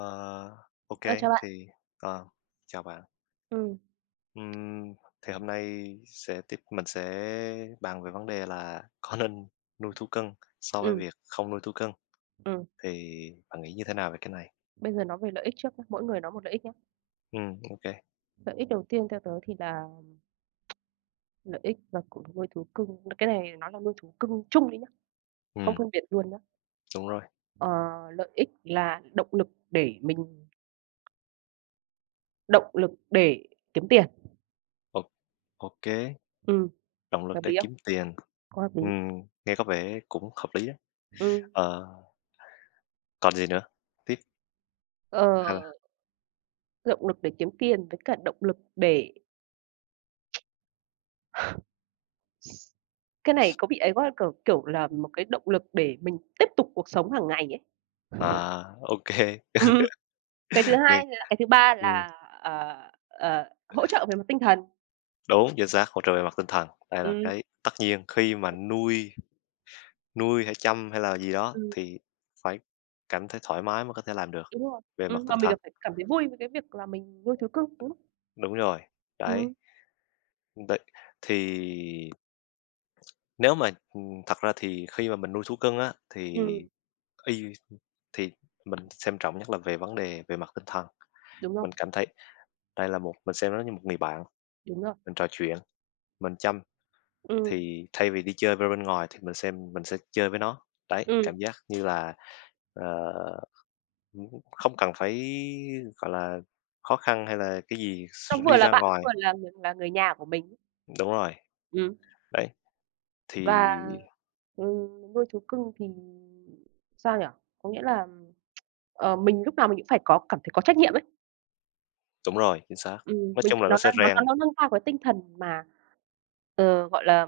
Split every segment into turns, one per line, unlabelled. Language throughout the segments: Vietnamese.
Ờ, OK,
Ờ, chào bạn.
thì, ờ, chào bạn.
ừ
Ừm, thì hôm nay sẽ tiếp mình sẽ bàn về vấn đề là có nên nuôi thú cưng so với
ừ
việc không nuôi thú cưng,
ừ
thì bạn nghĩ như thế nào về cái này?
Bây giờ nói về lợi ích trước nhá, mỗi người nói một lợi ích nhé.
OK.
Lợi ích đầu tiên theo tớ thì là lợi ích và của nuôi thú cưng, cái này nó là nuôi thú cưng chung đi nhá, không
Ừm,
phân biệt luôn nhá.
đúng rồi.
Ờ, lợi ích là động lực để mình động lực để kiếm tiền.
Ô, OK,
Ừm,
động lực
hợp
để
lý không?
kiếm tiền.
Có hợp lý.
Ừm, nghe có vẻ cũng hợp lý đó.
Ừm,
Ờ, còn gì nữa? Tiếp
ờ,
hay là?
động lực để kiếm tiền với cả động lực để cái này có bị ấy quá, kiểu là một cái động lực để mình tiếp tục cuộc sống hàng ngày ấy.
À, OK,
Cái thứ
nghe,
hai là cái thứ ba
ừm,
là, ờ, ờ, hỗ trợ về mặt tinh thần.
đúng, chính xác, hỗ trợ về mặt tinh thần, đây là
Ừm,
cái tất nhiên khi mà nuôi. Nuôi hay chăm hay là gì đó
ừm,
thì phải cảm thấy thoải mái mới có thể làm được
đúng rồi.
về mặt
Mà
tinh
mình
thần.
còn phải cảm thấy vui với cái việc là mình nuôi thú cưng, đúng không?
Đúng rồi, đấy.
Ừm,
Vậy thì nếu mà, thật ra thì khi mà mình nuôi thú cưng á, thì
ừm,
y thì mình xem trọng nhất là về vấn đề về mặt tinh thần.
đúng rồi,
Mình cảm thấy đây là một mình xem nó như một người bạn,
đúng rồi.
mình trò chuyện, mình chăm,
Ừm,
thì thay vì đi chơi với bên ngoài thì mình xem mình sẽ chơi với nó. Đấy,
ừm,
cảm giác như là, ờ, ừm, không cần phải, gọi là, khó khăn hay là cái gì s
nó vừa
đi
là
ra
bạn, nó
ngoài.
vừa là người nhà của mình.
Đúng rồi,
Ừm,
đấy. Thì
và, nuôi thú cưng thì sao nhỉ? Có nghĩa là, mình lúc nào mình cũng phải có cảm thấy có trách nhiệm ấy.
đúng rồi, chính xác. Nói
Mình
chung là nó
nó
sẽ
nó nó
rèn.
nó nâng cao cái tinh thần mà, gọi là,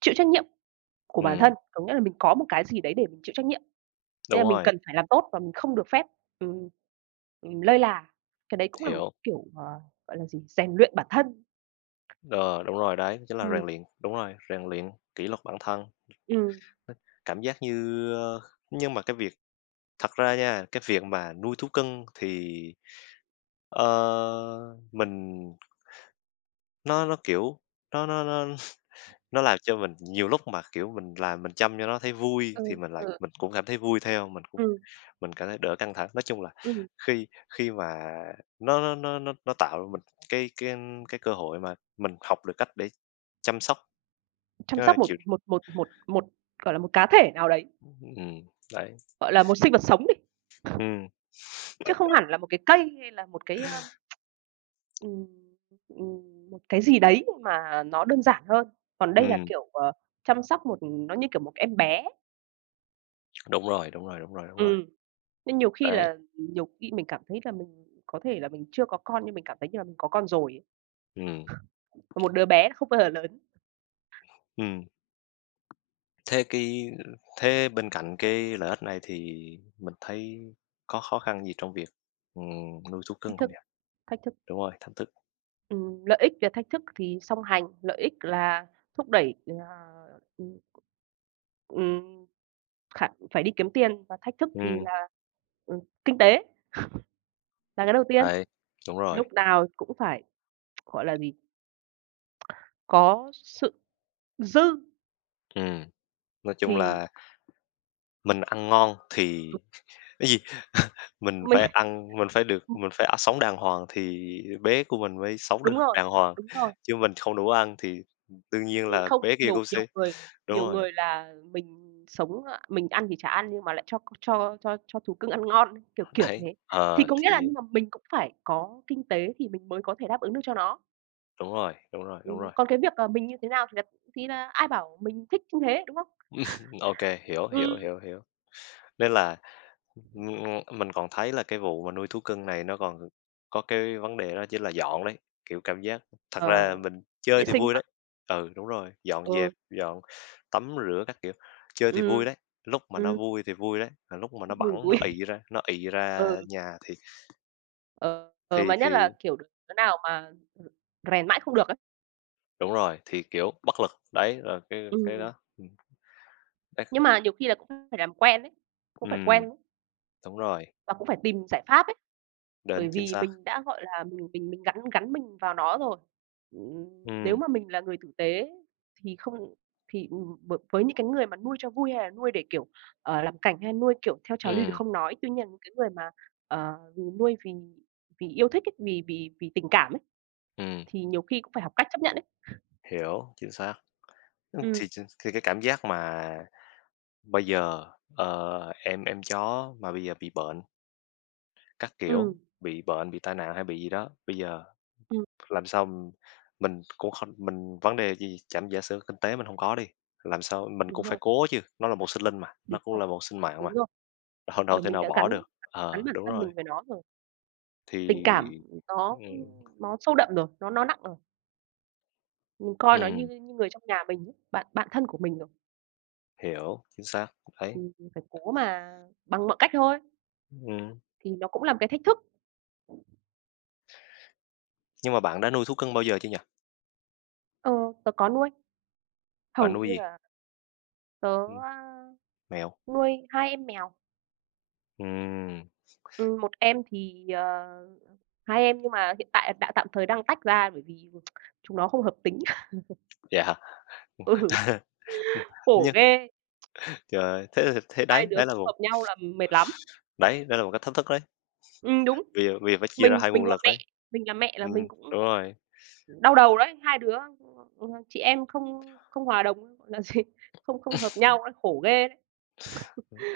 chịu trách nhiệm của bản thân,
Ừm,
có nghĩa là mình có một cái gì đấy để mình chịu trách nhiệm, nên
đúng
là mình
rồi,
cần phải làm tốt và mình không được phép, ừm, lơi là. Cái đấy cũng là một
hiểu.
kiểu, gọi là gì, rèn luyện bản thân.
Ờ, đúng rồi, đấy, chính là
Ừm,
rèn luyện đúng rồi, rèn luyện kỷ luật bản thân.
ừm,
Cảm giác như, ơ, nhưng mà cái việc thật ra nha, cái việc mà nuôi thú cưng thì, ờ, mình nó, kiểu, nó nó làm cho mình nhiều lúc mà, kiểu, mình làm mình chăm cho nó thấy vui
ừ,
thì mình lại
ừ,
mình cũng cảm thấy vui theo, mình cũng...
ừm,
Mình cảm thấy đỡ căng thẳng. Nói chung là
ừm,
khi khi mà nó tạo cho mình cái cái cơ hội mà mình học được cách để chăm sóc,
chăm
ơ,
sóc một
chịu.
một một một một, gọi là, một cá thể nào đấy,
Ừm, đấy.
gọi là, một sinh vật sống đi,
Ừm,
chứ không hẳn là một cái cây hay là một cái, ừm, một cái gì đấy mà nó đơn giản hơn. Còn đây là,
ừm,
chăm sóc một nó như kiểu một em bé.
đúng rồi, đúng rồi, đúng rồi, đúng rồi,
Ừm. Nên
đấy.
nhiều khi mình cảm thấy là mình có thể là mình chưa có con nhưng mình cảm thấy như là mình có con rồi ấy.
Ừm,
Và một đứa bé nó không bao giờ lớn.
ừm. Thế cái, thế bên cạnh cái lợi ích này thì mình thấy có khó khăn gì trong việc, nuôi thú
Thách
cưng không
thức,
nhỉ?
thách thức,
Đúng rồi, thách thức.
lợi ích và thách thức thì song hành, lợi ích là thúc đẩy là, ừm, ừm, khả phải đi kiếm tiền và thách thức thì
Ừm,
là, kinh tế là cái đầu tiên.
đấy, đúng rồi.
Lúc nào cũng phải, gọi là gì, có sự dư
Ừm, nói chung
thì
là mình ăn ngon thì
đúng
cái gì? Mình
mình.
phải ăn mình phải được mình phải ăn sống đàng hoàng thì bé của mình mới sống được
Đúng rồi,
đàng hoàng,
đúng rồi.
chứ mình không đủ ăn thì, đương nhiên là
Không,
bé kia
nhiều
cũng sẽ... Đúng
nhiều
rồi,
người là mình sống, a mình ăn thì chả ăn nhưng mà lại cho thú cưng ăn ngon, kiểu
đấy,
thế. Thì
ờ,
có nghĩa là
thì
nhưng mà mình cũng phải có kinh tế thì mình mới có thể đáp ứng được cho nó.
đúng rồi, đúng rồi, đúng rồi.
Còn cái việc, mình như thế nào thì là ai bảo mình thích như thế, đúng không?
OK, hiểu, hiểu,
Ừm,
hiểu, hiểu. Nên là... mình còn thấy là cái vụ mà nuôi thú cưng này nó còn có cái vấn đề đó chính là dọn đấy, kiểu, cảm giác thật ra
ờ,
mình chơi
vệ
thì
sinh
vui
hả?
đấy. Ừ, đúng rồi, dọn
Ừ,
dẹp, dọn tắm rửa các kiểu, chơi thì vui
ừm,
đấy, lúc mà nó
ừm,
vui thì vui đấy, mà lúc mà nó
vui
bẵng
vui.
nó ị ra
Ừ,
nhà thì... thì
ờ, mà nhất là,
thì
kiểu, đứa nào mà, rèn mãi không được ấy.
đúng rồi, thì, kiểu, bất lực. Đấy, là cái
Ừm,
đó. Ừm, đấy.
nhưng mà nhiều khi là cũng phải làm quen đấy cũng phải
Ừm,
quen.
đúng rồi,
Và cũng phải tìm giải pháp ấy, bởi
đến, chính
vì
xác.
mình đã, gọi là, mình mình gắn gắn mình vào nó rồi. Ừm,
Ừ,
nếu mà mình là người tử tế thì không thì, bởi với những cái người mà nuôi cho vui hay là nuôi để, làm cảnh hay nuôi, kiểu, theo trào lưu thì
ừ,
không nói. Tuy nhiên những cái người mà, ờ, nuôi vì vì yêu thích ấy, vì vì vì tình cảm ấy,
ừm,
thì nhiều khi cũng phải học cách chấp nhận ấy.
hiểu, chính xác. Ưm,
Ừm,
thì cái cảm giác mà... Bây giờ, ờ, em chó mà bây giờ bị bệnh các
ừm,
kiểu, bị bệnh, bị tai nạn hay bị gì đó, bây giờ
ừm,
làm sao m... mình cũng không mình vấn đề gì chẳng giả sử kinh tế mình không có đi, làm sao mình
đúng
cũng
rồi,
phải cố chứ, nó là một sinh linh mà,
đúng
nó cũng
rồi,
là một sinh mạng mà,
đúng rồi.
đâu đâu
Kiểu,
thể
mình
nào
đã gắn
bỏ được.
gắn
Ờ,
bản
đúng
thân
rồi,
mình với nó rồi, tình cảm
thì...
nó
Ừm,
nó sâu đậm rồi, nó nặng rồi. Mình coi nó như
ừm,
như người trong nhà mình ấy, bạn bạn thân của mình rồi,
hiểu, chính xác, đấy.
thì mình phải cố mà bằng mọi cách thôi,
Ừm,
thì nó cũng là một cái thách thức.
nhưng mà bạn đã nuôi thú cưng bao giờ chưa nhỉ?
Ờ, tớ có nuôi,
Bạn
hầu
nuôi
như
gì?
là tớ,
Ừm,
a,
mèo.
nuôi 2 em mèo,
Ừm,
một em thì, ờ hai em nhưng mà hiện tại đã tạm thời đang tách ra bởi vì chúng nó không hợp tính.
vậy.
Ừ, khổ ghê,
Trời, thế thì thế
hai
đấy,
đứa
đấy là
không
một...
hợp nhau là mệt lắm.
Đấy, đấy là một cái thách thức đấy,
Đúng,
vì vì phải chia ra
mình
hai
mình
nguồn
là
lực
mẹ,
đấy.
mình là mẹ là
Ừm,
mình cũng
đúng rồi,
đau đầu đấy, hai đứa, chị em không không hòa đồng, gọi là gì, không không hợp nhau ấy, khổ ghê đấy.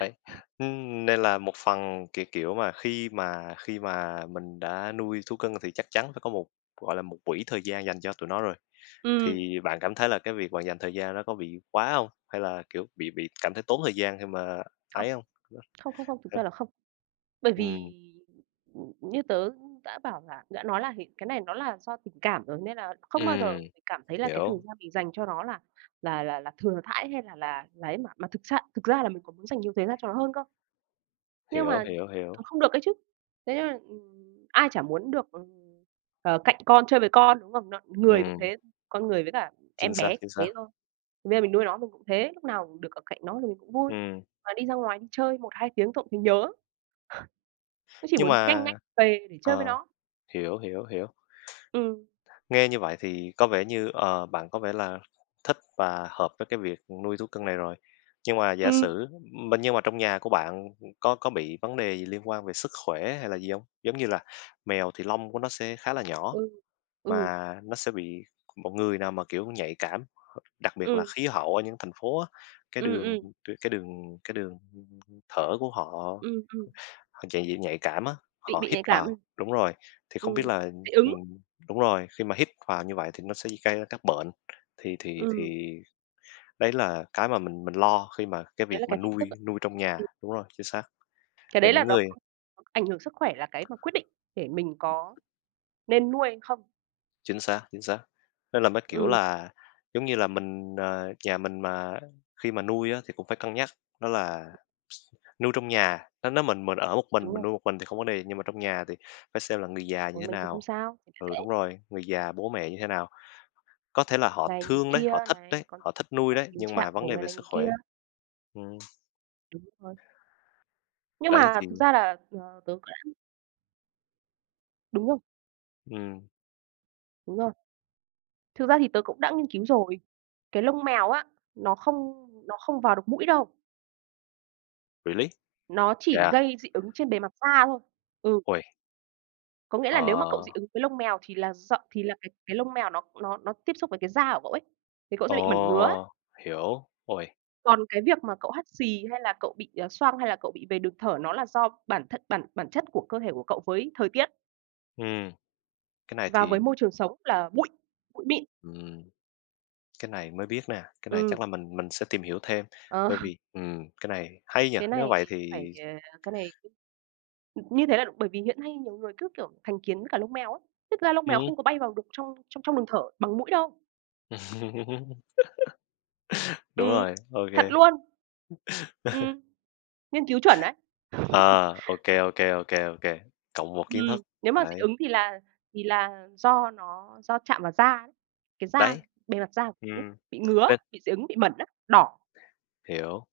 đấy. Nên là một phần, kiểu, kiểu mà, khi mà mình đã nuôi thú cưng thì chắc chắn phải có một, gọi là, một quỹ thời gian dành cho tụi nó rồi,
Ừm,
thì bạn cảm thấy là cái việc bạn dành thời gian nó có bị quá không? Hay là, kiểu, bị cảm thấy tốn thời gian khi mà ấy
không,
hông?
không, thực ra là không. Bởi vì,
Ừm,
ừ, như tớ đã nói là hiện cái này nó là do tình cảm rồi, nên là không bao giờ
ừm,
mình cảm thấy là cái thời
hiểu,
gian mình dành cho nó là thừa thãi hay là ấy, mà thực ra là mình còn muốn dành nhiều thời gian cho nó hơn cơ. Nhưng
hiểu,
mà
hiểu, hiểu.
không được ấy chứ. Thế nên là, ai chả muốn được, cạnh con, chơi với con, đúng không? Nó người cũng
Ừm,
thế, con người với cả em
chính xác,
bé cũng
chính xác.
thế thôi. Bây giờ mình nuôi nó mình cũng thế, lúc nào được ở cạnh nó thì mình cũng vui.
Ừm,
Mà đi ra ngoài đi chơi một 2 tiếng thôi cũng thấy nhớ, cũng chỉ
nhưng
muốn nhanh
mà,
nhanh về để chơi với
ờ.
nó.
Hiểu, hiểu, hiểu.
Ừm,
Nghe như vậy thì có vẻ như, ờ, bạn có vẻ là thích và hợp với cái việc nuôi thú cưng này rồi. Nhưng mà giả
ừm,
sử mà nhưng mà trong nhà của bạn có bị vấn đề gì liên quan về sức khỏe hay là gì không? Giống như là mèo thì lông của nó sẽ khá là nhỏ,
ừ, ừ,
mà nó sẽ bị một người nào mà, kiểu, nhạy cảm, đặc biệt là
ừ,
khí hậu ở những thành phố á, cái
ừ,
đường cái đường cái đường thở của họ...
ừm, ừm,
Họ dạng dị nhạy cảm á,
bị
họ hít
nhạy cảm ấy,
vào đúng rồi, thì không biết
ừm,
là...
dị ứng,
Ừm, đúng rồi, khi mà hít vào như vậy thì nó sẽ gây ra các bệnh. Thì thì
ừm,
thì đấy là cái mà mình lo khi mà cái
đấy
việc
là
mà
cái thách thức
nuôi
ạ.
nuôi trong nhà,
Ừm,
đúng rồi, chính xác.
cái
Là
đấy là
những
nó
người...
cũng ảnh hưởng sức khỏe là cái mà quyết định để mình có nên nuôi hay không?
Chính xác, chính xác. Nên là mới, kiểu
Ừm,
là, giống như là, mình, ờ, nhà mình mà khi mà nuôi á thì cũng phải cân nhắc, đó là nuôi trong nhà, nó nếu mình ở một
đúng
mình
rồi,
nuôi một mình thì không vấn đề gì, nhưng mà trong nhà thì phải xem là người già như
ừ,
thế
mình thì không
nào.
sao, người ta
Ừ,
sẽ
đúng rồi, người già, bố mẹ như thế nào. Có thể là họ
này người
thương
kia này,
đấy,
còn
họ thích
thuộc
nuôi
vào
đấy,
tình
nhưng
trạng
mà vấn
của
đề
người
về
này
sức
người kia,
khỏe. Ừm,
đúng rồi. Nhưng
đấy
mà
thì...
thực ra là, tớ cũng đúng rồi,
Ừm,
đúng rồi. Thực ra thì tớ cũng đã nghiên cứu rồi, cái lông mèo á, nó không vào được mũi đâu,
really?
nó chỉ
Yeah,
gây dị ứng trên bề mặt da thôi. Ừ,
ôi,
có nghĩa là
ờ,
nếu mà cậu dị ứng với lông mèo thì là cái lông mèo nó nó tiếp xúc với cái da của cậu ấy, thì cậu sẽ bị mẩn ngứa.
ồ, hiểu, ôi.
Còn cái việc mà cậu hắt xì hay là cậu bị, xoang hay là cậu bị về đường thở nó là do bản thân bản bản chất của cơ thể của cậu với thời tiết
Ừm, cái này
và
thì...
với môi trường sống là bụi, bụi mịn.
Ừm. Cái này mới biết nè, cái này
Ừm,
chắc là mình sẽ tìm hiểu thêm,
ờ,
bởi vì cái này hay nhỉ,
cái
nếu
này
vậy
phải,
thì...
cái này như thế là bởi vì hiện nay nhiều người cứ, kiểu, thành kiến với cả lông mèo ấy, thế thực ra lông mèo
Ừm.
không có bay vào được trong trong trong đường thở bằng mũi đâu.
Đúng
Ừm,
rồi, OK,
thật
kê.
luôn, ừm, nghiên cứu chuẩn đấy.
À, OK, OK, ô kê, cộng một kiến thức,
Nếu mà dị
đấy,
ứng thì là do chạm vào da đấy, cái da
đấy.
bề mặt da của mình ấy,
Ừm,
bị ngứa,
nên
bị dị ứng, bị mẩn á, đỏ.
hiểu.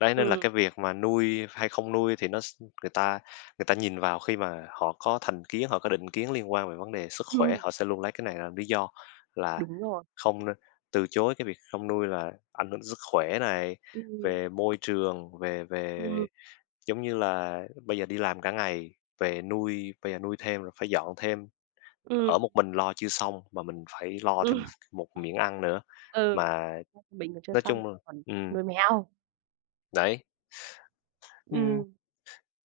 Đấy, nên là
Ừm,
cái việc mà nuôi hay không nuôi thì nó s người ta nhìn vào khi mà họ có thành kiến, họ có định kiến liên quan về vấn đề sức khỏe,
ừm,
họ sẽ luôn lấy cái này làm lý do là
đúng rồi.
không nên từ chối cái việc không nuôi là ảnh hưởng sức khỏe này,
Ừm,
về môi trường, về
ừm,
về giống như là bây giờ đi làm cả ngày, về nuôi bây giờ nuôi thêm rồi phải dọn thêm, ở
ừm,
một mình lo chưa xong mà mình phải lo
ừm,
thêm một một miếng ăn nữa,
ừ.
mà
Mình còn chưa
nói
xong,
chung là
còn
ừm,
nuôi mèo.
đấy. Ừm.
Ừm,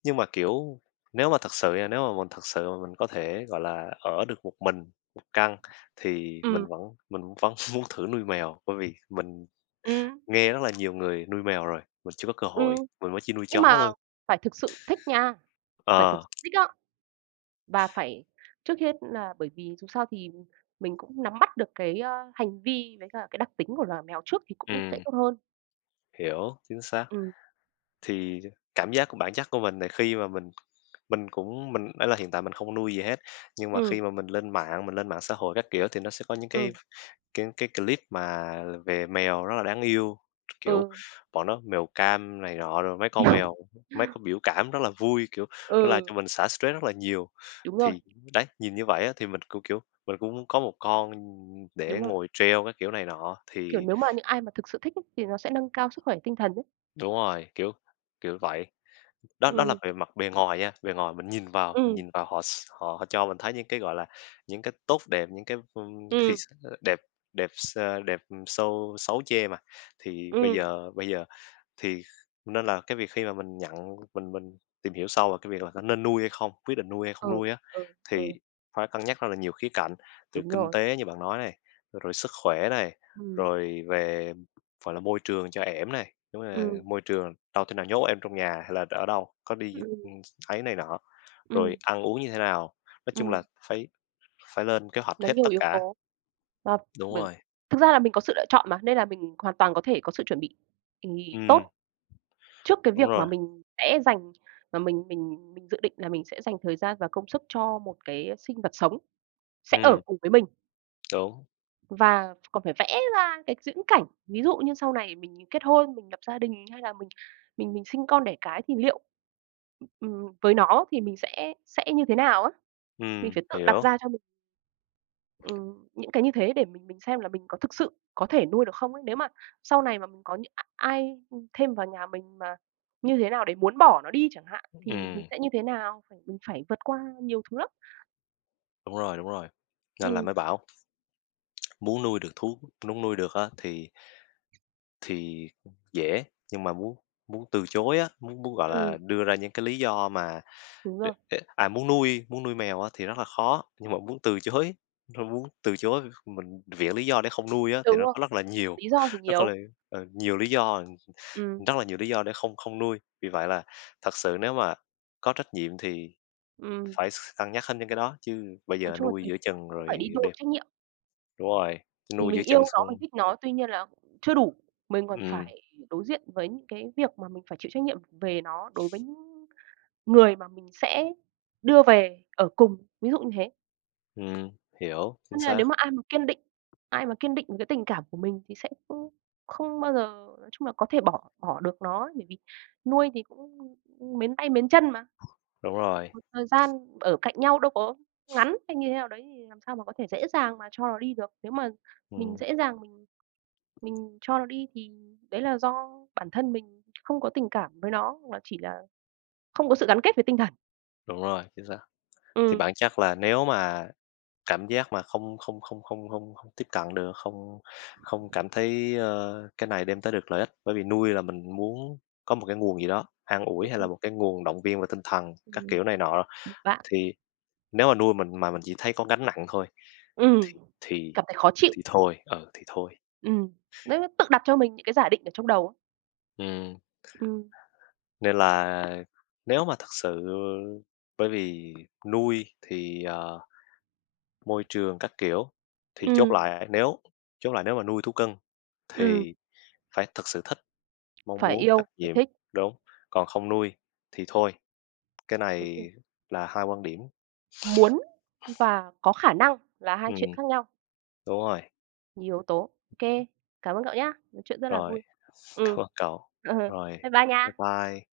Nhưng mà, kiểu, nếu mà thật sự nha, nếu mà mình thật sự mà mình có thể, gọi là, ở được một mình, một căn thì mình
ừm,
vẫn mình vẫn muốn thử nuôi mèo, bởi vì mình
ừm,
nghe rất là nhiều người nuôi mèo rồi, mình chưa có cơ hội,
ừm,
mình mới chỉ nuôi
nhưng
chó
mà
thôi.
phải thực sự thích nha, phải thực
Ờ,
sự thích á, và phải trước hết là bởi vì dù sao thì mình cũng nắm bắt được cái, hành vi với cả cái đặc tính của loài mèo trước thì cũng sẽ
ừm,
tốt hơn.
hiểu, chính xác.
Ừm.
Thì cảm giác của bản chất của mình là khi mà mình cũng mình ấy là hiện tại mình không nuôi gì hết, nhưng mà
Ừ,
khi mà mình lên mạng xã hội các kiểu thì nó sẽ có những cái...
ừm,
Cái clip mà về mèo rất là đáng yêu, kiểu,
ừ,
bọn nó mèo cam này nọ, rồi mấy con mèo, mấy con biểu cảm rất là vui, kiểu, nó làm
ừ,
cho mình xả stress rất là nhiều.
đúng rồi,
Thì đấy, nhìn như vậy á thì mình cũng, kiểu, mình cũng muốn có một con để
đúng rồi.
ngồi treo các kiểu này nọ,
Kiểu,
thì
nếu mà những ai mà thực sự thích ấy, thì nó sẽ nâng cao sức khỏe tinh thần đấy.
đúng rồi, kiểu, kiểu vậy. Đó đó là
Ừ,
về mặt bề ngoài nha, bề ngoài mình
ừ,
nhìn vào họ s họ họ cho mình thấy những cái, gọi là, những cái tốt đẹp, những cái, ưm, thì
ừm,
s đẹp đẹp s đẹp, xâu xấu chê mà. Thì bây
ừm,
giờ bây giờ thì nên là cái việc khi mà mình nhận mình tìm hiểu sâu về cái việc là có nên nuôi hay không, quyết định nuôi hay không
ừ,
nuôi á,
ừ,
thì
ừ,
phải cân nhắc rất là nhiều khía cạnh, từ
đúng
kinh
rồi.
tế như bạn nói này, rồi sức khỏe này,
Ừ,
rồi về, gọi là, môi trường cho ẻm này, đúng là
ừ,
môi trường đâu thể nào nhốt em trong nhà hay là ở đâu, có
ừ,
đi, ấy này nọ, rồi
ừ,
ăn uống như thế nào. Nói chung
ừm,
là phải phải lên kế hoạch
nó
hết
nhiều
tất
yếu
cả.
tố và
Đúng
bởi
rồi,
thực ra là mình có sự lựa chọn mà, nên là mình hoàn toàn có thể có sự chuẩn bị, thì
ừm,
tốt trước cái
đúng
việc mà
rồi,
mình sẽ dành mà mình mình dự định là mình sẽ dành thời gian và công sức cho một cái sinh vật sống sẽ ở
ừm,
cùng với mình.
đúng,
Và còn phải vẽ ra cái viễn cảnh, ví dụ như sau này mình kết hôn, mình lập gia đình hay là mình mình sinh con đẻ cái thì liệu, với nó thì mình sẽ như thế nào á? Mình phải tự đặt
hiểu,
ra cho mình, những cái như thế để mình xem là mình có thực sự có thể nuôi được không ấy. Nếu mà sau này mà mình có những ai, thêm vào nhà mình mà như thế nào để muốn bỏ nó đi chẳng hạn, thì mình
ừm.
sẽ như thế nào? Phải phải vượt qua nhiều thứ lắm.
Đúng rồi, đúng rồi. Nên là
Ừm,
mới bảo muốn nuôi được thú muốn nuôi được á thì thì dễ, nhưng mà muốn muốn từ chối á, muốn muốn, gọi
ừm,
là, đưa ra những cái lý do mà
đúng rồi,
để à, muốn nuôi mèo á thì rất là khó, nhưng mà muốn từ chối mình viện lý do để không nuôi á thì
đúng
nó
rồi,
có rất là nhiều,
lý do thì
nó có
nhiều.
là, ờ, nhiều lý do,
Ừm,
rất là nhiều lý do để không không nuôi. Vì vậy là thật sự nếu mà có trách nhiệm thì
ừm.
phải cân nhắc hết những cái đó, chứ bây
Nói
giờ
chung là
nuôi
tình
giữa chừng
cũng phải đi
rồi
đôi với
đem...
trách nhiệm,
Đúng rồi, nuôi giữa
mình
chân
yêu nó, mình
sung.
thích nó, tuy nhiên là chưa đủ, mình còn
Ừm,
phải đối diện với những cái việc mà mình phải chịu trách nhiệm về nó đối với những người mà mình sẽ đưa về ở cùng, ví dụ như thế.
ừm, hiểu,
Cho
chính
nên là
xác,
nếu mà ai mà kiên định, ai mà kiên định với cái tình cảm của mình thì sẽ không không bao giờ nói chung là có thể bỏ bỏ được nó ấy, bởi vì nuôi thì cũng mến tay mến chân mà.
đúng rồi,
Một thời gian ở cạnh nhau đâu có ngắn hay như thế nào đấy thì làm sao mà có thể dễ dàng mà cho nó đi được. Nếu mà mình
ừm,
dễ dàng mình cho nó đi thì đấy là do bản thân mình không có tình cảm với nó, hoặc là chỉ là không có sự gắn kết về tinh thần.
đúng rồi, chính xác. Thì
Ừm,
bản chất là nếu mà cảm giác mà không không không không không không tiếp cận được, không không cảm thấy, ơ, cái này đem tới được lợi ích, bởi vì nuôi là mình muốn có một cái nguồn gì đó, an ủi hay là
ừm,
một cái nguồn động viên về tinh thần các
ừm,
kiểu này nọ,
một bạn
thì nếu mà nuôi mình mà mình chỉ thấy có gánh nặng thôi
ừm,
thì thì
cảm thấy khó chịu,
thì thôi, ừ, thì thôi.
ừm, đấy, tự đặt cho mình những cái giả định ở trong đầu á.
Ừm.
Ừm,
Nên là nếu mà thật sự bởi vì nuôi thì, ờ, môi trường các kiểu, thì
ừm,
chốt lại nếu mà nuôi thú cưng
ừm,
thì phải thật sự thích, mong
phải
muốn,
yêu,
trách
phải
nhiệm,
thích,
đúng, còn không nuôi thì thôi. Cái
đúng rồi,
này là hai quan điểm.
muốn và có khả năng là hai chuyện
Ừm,
khác nhau.
đúng rồi,
Nhiều yếu tố. OK, cảm ơn cậu nhá, nói chuyện rất là
rồi,
vui. Ừ,
cảm ơn cậu.
ờ,
Rồi,
bye bye
bye
nha.
bye.